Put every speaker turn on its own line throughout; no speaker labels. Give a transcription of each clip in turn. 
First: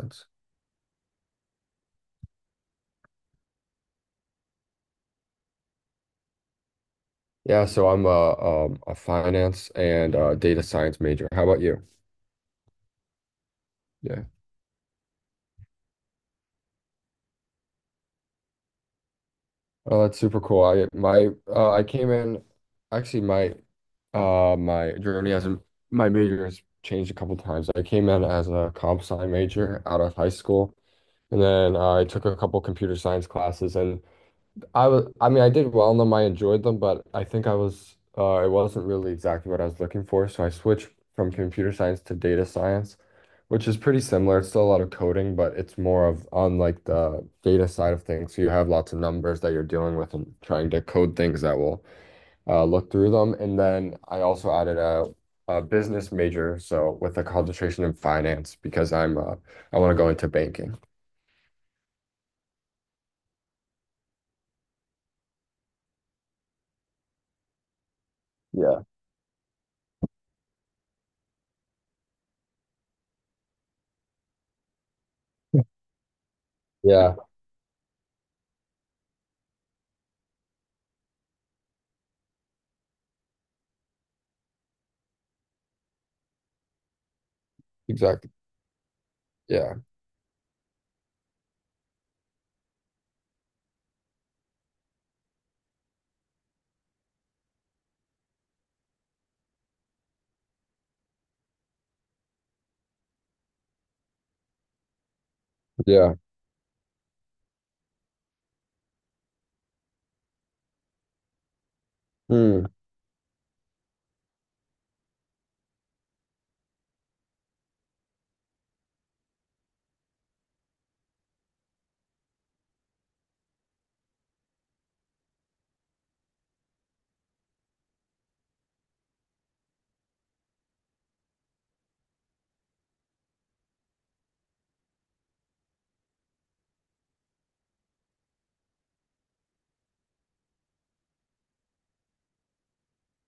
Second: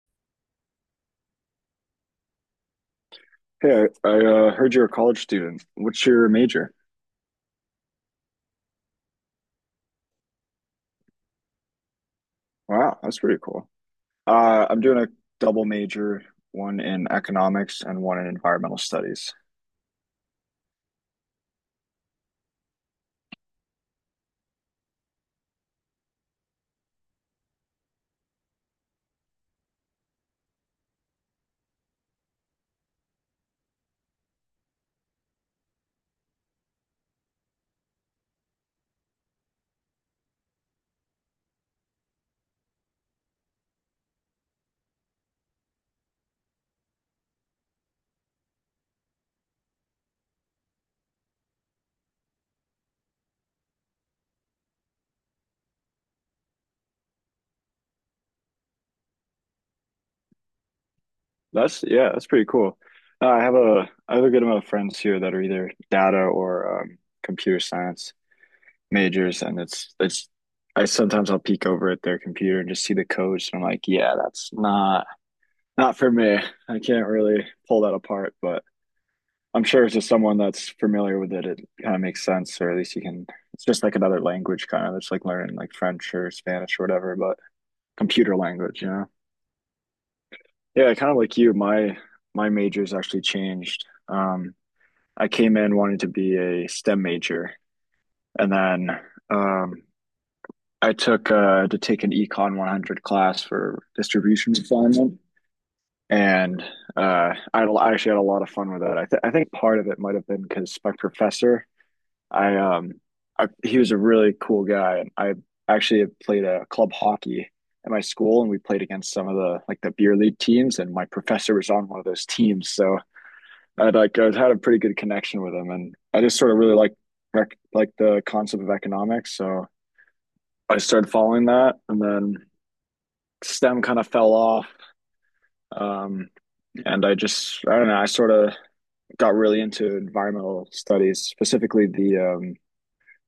Sense.
Hey, I heard you're a college student. What's your major?
Yeah, so I'm a finance and data science major. How about you?
Wow, that's pretty cool.
Yeah.
I'm doing a double major, one in economics and one in environmental studies.
Oh, that's super cool. I came in actually my my my major has changed a couple times. I came in as a comp sci major out of high school, and then I took a couple computer science classes, and I mean, I did well in them. I enjoyed them, but I think it wasn't really exactly what I was looking for. So I switched from computer science to data science, which is pretty similar. It's still a lot of coding, but it's more of on like the data side of things. So you have lots of numbers that you're dealing with and trying to code things that will look through them. And then I also added a business major, so with a concentration in finance because I want to go into banking.
That's Yeah, that's pretty cool. I have a good amount of friends here that are either data or computer science
Yeah.
majors, and it's I sometimes I'll peek over at their computer and just see the codes, and I'm like, yeah, that's not for me. I can't
Yeah,
really pull that apart, but I'm sure it's just someone that's familiar with it. It kind of makes sense, or at least you can. It's just like another language, kind of. It's like learning like French or Spanish or whatever, but
exactly.
computer language, you know?
Yeah.
Yeah, kind of like you. My major's actually changed. I came in wanting to be a STEM major, and then um, I took to take an Econ 100 class for distribution assignment,
Yeah.
and I actually had a lot of fun with that. I think part of it might have been because my professor. I
Hmm.
um he was a really cool guy, and I actually had played a club hockey at my school, and we played against some of the like the beer league teams, and my professor was on one of those teams, so I had a pretty good connection with him, and I just sort of really like like the concept of economics, so I started following that, and then STEM kind of fell off. Um, and I just, I don't know, I sort of got really into environmental studies, specifically the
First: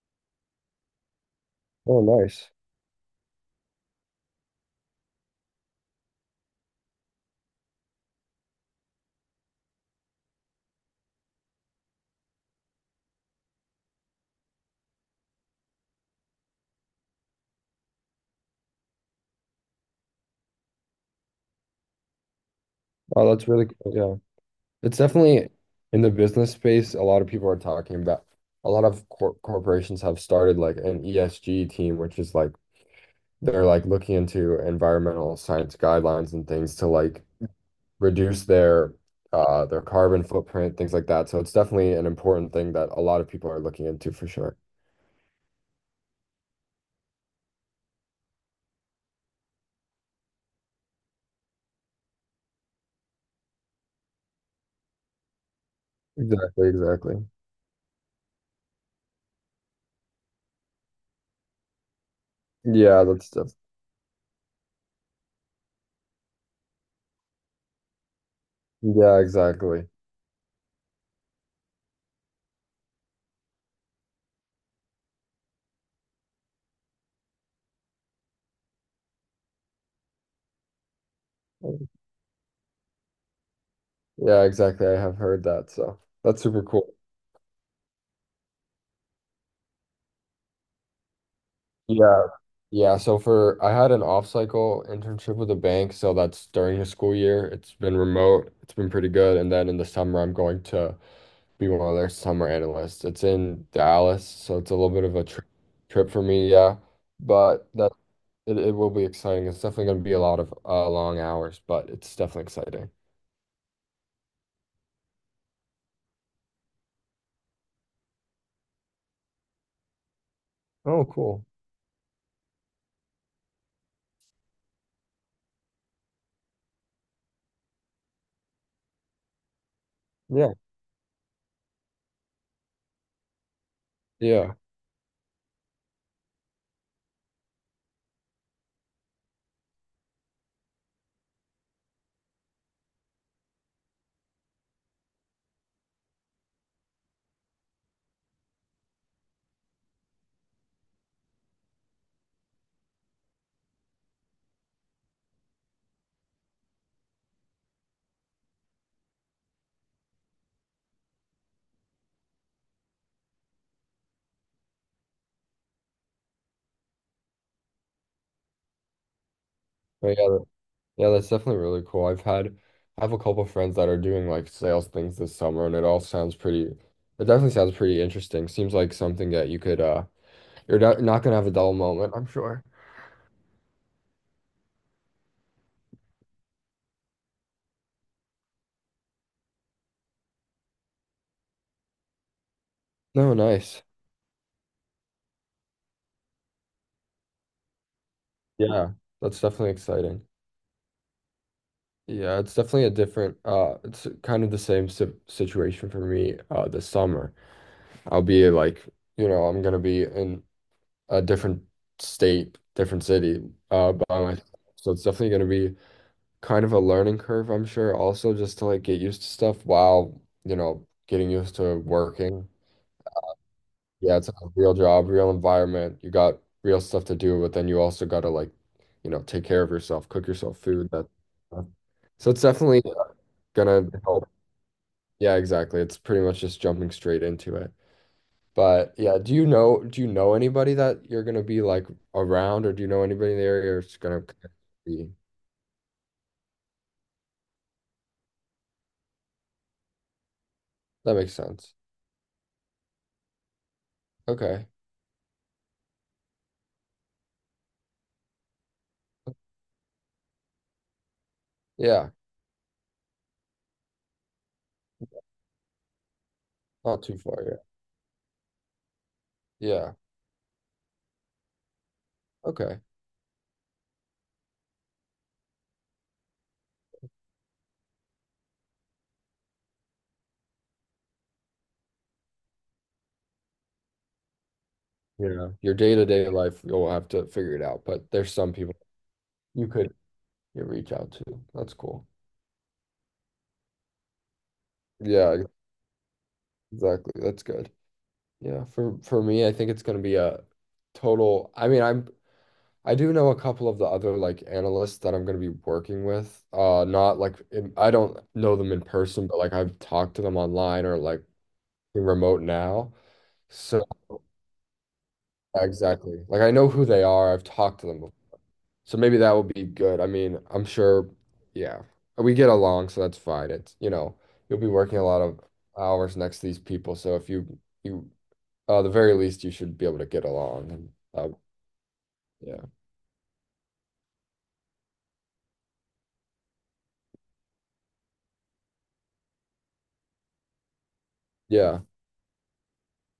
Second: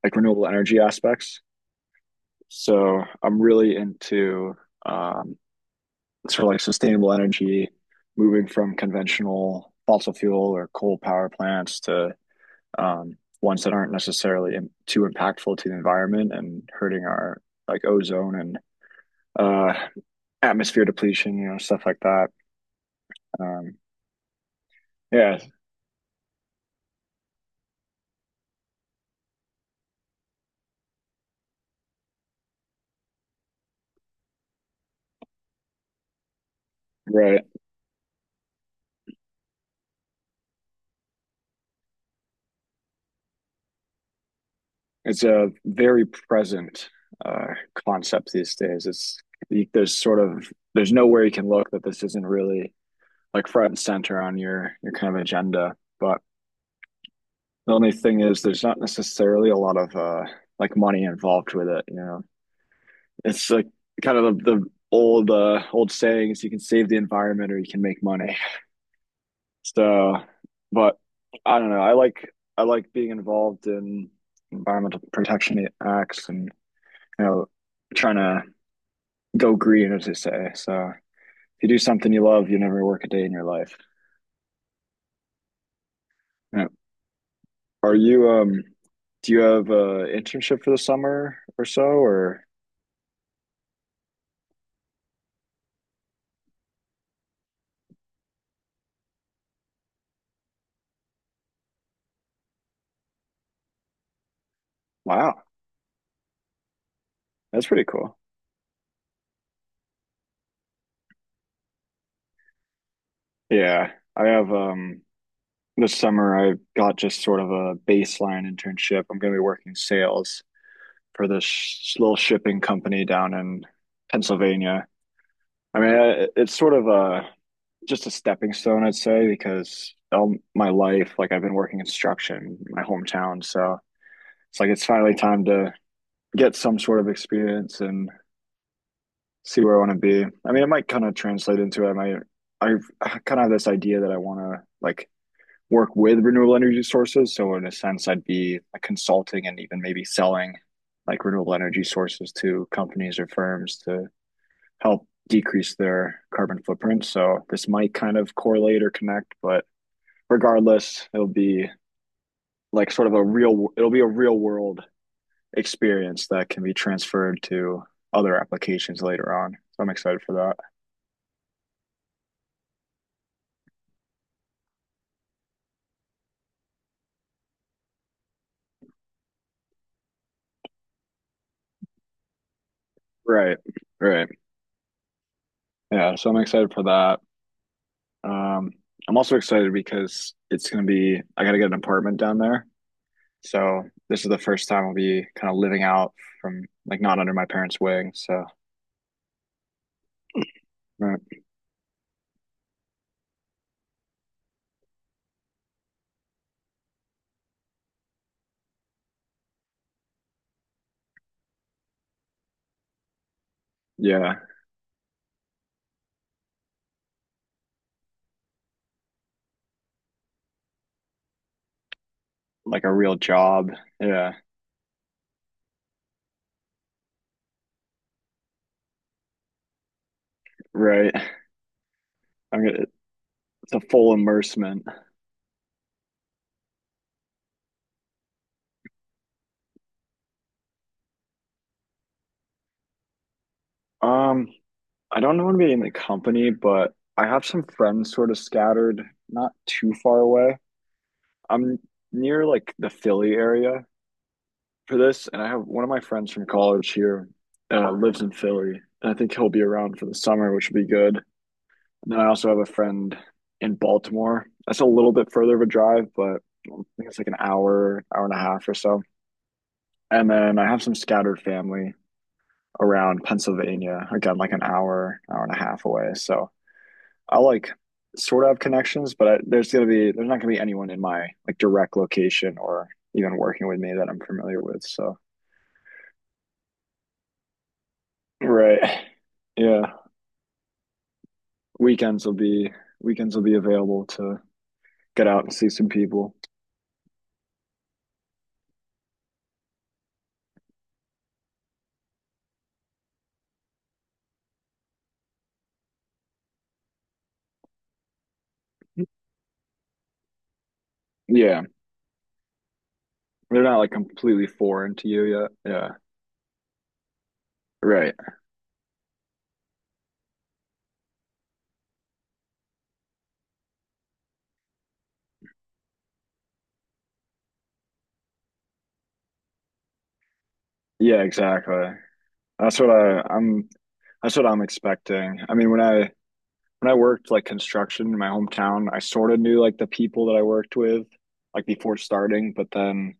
like renewable energy aspects.
Oh, nice.
So I'm really into um, sort of like sustainable energy, moving from conventional fossil fuel or coal power plants to ones that aren't necessarily too impactful to the environment and hurting our like ozone and uh, atmosphere depletion, stuff like that.
Oh, that's really
Um,
cool. Yeah. It's
yeah,
definitely in the business space, a lot of people are talking about a lot of corporations have started like an ESG team, which is like they're like looking into environmental science guidelines and things to like
right.
reduce their carbon footprint, things like that. So it's definitely an important thing that a lot of people are looking into for sure.
It's a very present uh, concept these days. There's sort of there's nowhere you can look that this isn't really like front and center on your kind of agenda. But
Exactly, exactly.
the only thing is, there's not necessarily a lot of like money involved with it.
Yeah, that's
It's
def-
like kind of the old sayings: you can save the environment or you can make money.
yeah, exactly.
So, but I don't know. I like being involved in environmental protection acts and you know trying to go green, as they say. So if you do something you love, you never work a day in your life.
Yeah, exactly. I have heard that, so that's super
Yeah.
cool.
Are you do you have a internship for the summer or so
Yeah.
or
Yeah, so for I had an off-cycle internship with a bank, so that's during the school year. It's been remote, it's been pretty good. And then in the summer, I'm going to be one of their summer analysts. It's in Dallas, so it's a little bit of a
Wow,
trip for me, yeah.
that's
But
pretty
that
cool.
it will be exciting. It's definitely going to be a lot of long hours, but it's definitely exciting.
Yeah, I have this summer I got just sort of a baseline internship. I'm going to be working sales
Oh,
for this
cool.
sh little shipping company down in Pennsylvania. I mean, it's sort of a just a stepping stone, I'd say, because all
Yeah,
my life, like I've been working construction in my hometown, so
yeah,
it's finally time to get some sort of experience and see where I want to be. I mean, it might kind of translate into it. I kind of have this idea that I want to like work with renewable energy sources. So in a sense, I'd be like consulting and even maybe selling like renewable energy sources to companies or firms to help decrease their carbon footprint. So this might kind of correlate or connect, but regardless, it'll be a real world experience that can be transferred to other applications later on. So I'm
but
excited for
yeah.
that.
Yeah, that's definitely really cool. I have a couple friends that are doing like sales things this summer, and it all sounds pretty it definitely sounds pretty interesting. Seems like something that you could you're not gonna have a dull moment, I'm sure.
Right, right. Yeah, so I'm excited for that. Um, I'm also excited because I gotta get an apartment down there.
No,
So
nice.
this is the first time I'll be kind of living out from like not under my parents' wing. So,
Yeah, that's definitely exciting.
right.
Yeah, it's definitely a different it's kind of the same si situation for me this summer. I'll be like, you know, I'm gonna be in a different state, different city by
Yeah,
myself. So it's definitely gonna be kind of a learning curve, I'm sure, also just to like get used to stuff while, you know, getting used to working.
like a real job.
Yeah, it's
Yeah,
a real job, real environment. You got real stuff to do, but then you also got to like, you know, take care of yourself, cook yourself food, that
right.
stuff. So it's
I'm
definitely
gonna, it's a
gonna
full
help.
immersement.
Yeah, exactly. It's pretty much just jumping straight into it. But yeah, do you know anybody that you're gonna be like around, or do you know anybody in the area it's gonna
Um,
be?
I don't want to be in the company, but I have some friends sort of scattered, not too far away.
That makes sense.
I'm near like the Philly area,
Okay.
for this, and I have one of my friends from college here lives in Philly, and I think he'll be around for the summer, which would be good.
Yeah.
And then I also have a friend in Baltimore. That's a little bit further of a drive, but I
Not
think it's
too
like an
far, yeah.
hour, hour and a half or so.
Yeah.
And then I have some scattered family
Okay.
around Pennsylvania, again, like an hour, hour and a half away. So I like sort of have connections, but I, there's gonna be there's not gonna be anyone in my like direct location or even working with me that I'm familiar with. So,
Yeah, your day-to-day life, you'll have to figure it out, but there's some people
right,
you could
yeah.
you reach out to. That's cool.
Weekends will be Weekends will be available to get out
Yeah,
and see some people.
exactly. That's good. Yeah, for me, I think it's going to be a total. I mean, I do know a couple of the other like analysts that I'm going to be working with. Not I don't know them in person, but like I've talked to them online or like
Yeah,
remote now.
they're not
So
like completely foreign to you yet. Yeah,
exactly. Like I know who they are. I've talked to them.
right.
So maybe that will be good. I mean, I'm sure, yeah, we get along, so that's fine. It's, you know, you'll be working a lot of hours next to these people, so if you you the very least you should be able to get along, and
Yeah,
uh,
exactly.
yeah.
That's what I, I'm. That's what I'm expecting. I mean, when I worked like construction in my hometown, I sort of knew like the people that I worked with, like
Yeah,
before starting. But then,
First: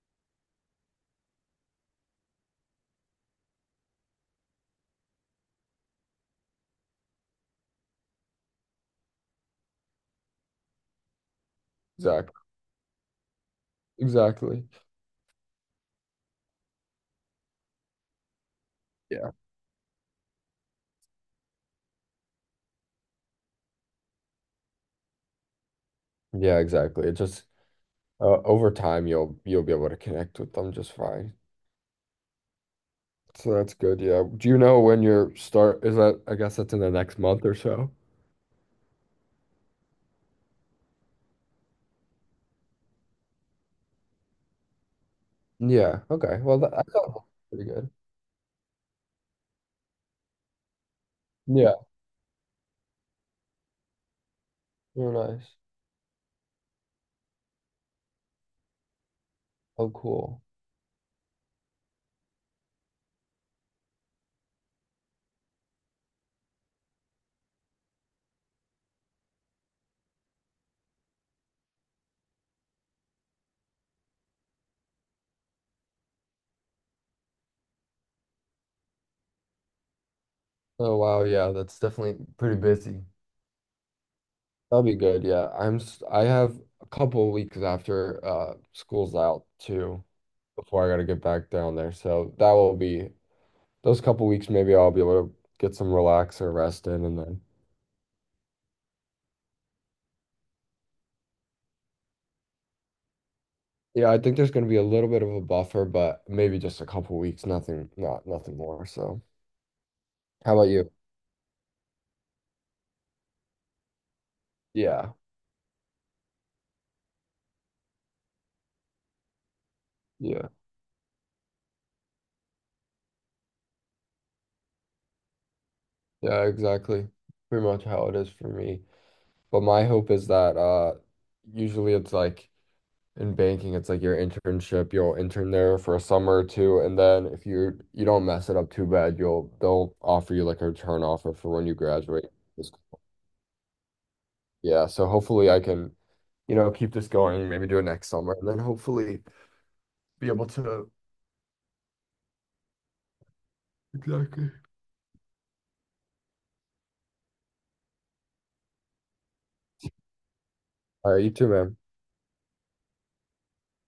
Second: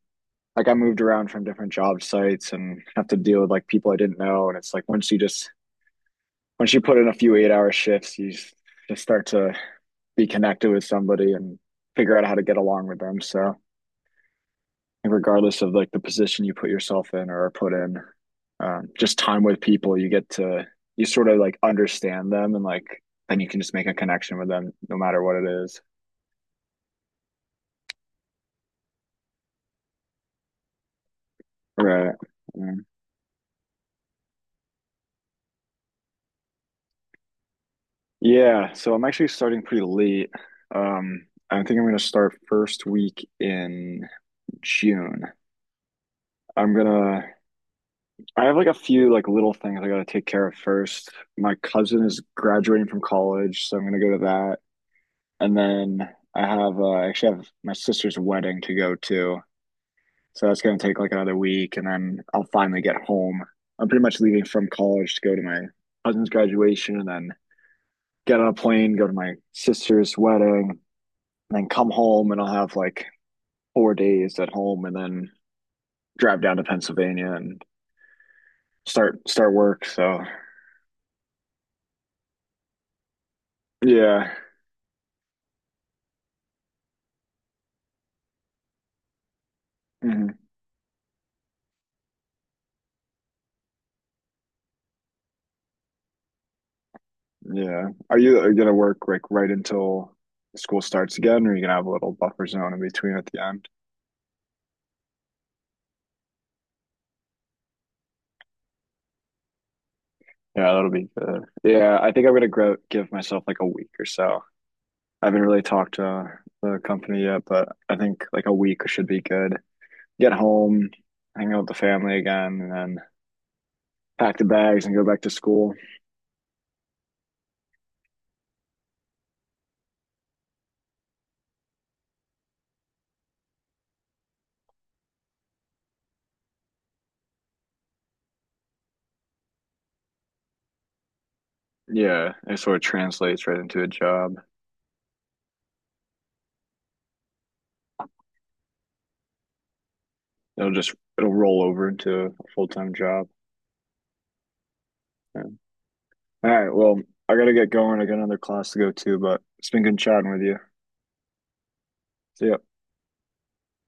like, I moved around from different job sites and have to deal with like people I didn't know. And it's like once you put in a few 8-hour shifts, you just start to be connected with somebody and figure out
exactly.
how to get along with them. So
Exactly.
regardless of like the position you put yourself in or put in, just
Yeah.
time with people, you get to you sort of like understand them and like then you can just make a connection with them no matter what it is.
Yeah, exactly. It just over time you'll be able to connect with them just fine.
Right. Mm.
So that's good. Yeah. Do you know when your start is? That I guess that's in the next month or so?
Yeah. So I'm actually starting pretty late. I think I'm gonna start first week in June.
Yeah. Okay. Well,
I'm
that, I
gonna
thought pretty good.
I have like a few like little things I gotta take care of first. My
Yeah.
cousin is graduating from college, so I'm gonna go to that.
You're nice.
And then I actually have my sister's wedding to go to.
Oh, cool.
So that's gonna take like another week and then I'll finally get home. I'm pretty much leaving from college to go to my cousin's graduation and then get on a plane, go to my sister's wedding, and then come home and I'll have like 4 days at home and then drive down to Pennsylvania and start work. So
Oh wow, yeah, that's definitely pretty busy.
yeah.
That'll be good. I have a couple weeks after school's out too
Mhm.
before I gotta get back down there. So that will be those couple weeks. Maybe I'll be able to get some relax or rest in, and then
Yeah. Are you gonna work like right until school starts again, or are you gonna have a little buffer zone in between at the end?
yeah, I think there's gonna be a little bit of a buffer, but maybe just a couple weeks. Not nothing more. So how about
Yeah, that'll
you?
be good. Yeah, I think I'm gonna grow give myself like a week or so.
Yeah,
I haven't really talked to the company yet, but I think like a week should be good. Get
yeah,
home, hang out with the family again, and then pack the bags and go back to school.
yeah. Exactly. Pretty much how it is for me. But my hope is that usually it's like. In banking, it's like your internship. You'll intern there for a summer or two, and then if you don't mess it up too bad, you'll they'll offer you like a return offer for when you graduate.
Yeah, it sort
Just-
of translates right into a job.
Yeah, so hopefully I can, you know, keep this going, maybe do it next summer, and then hopefully be able
It'll
to.
just it'll roll over into a full-time job.
Exactly.
Yeah. All right, well, I gotta get going. I got another class to go to, but it's been good chatting with you.
All right, you too, man.
See ya.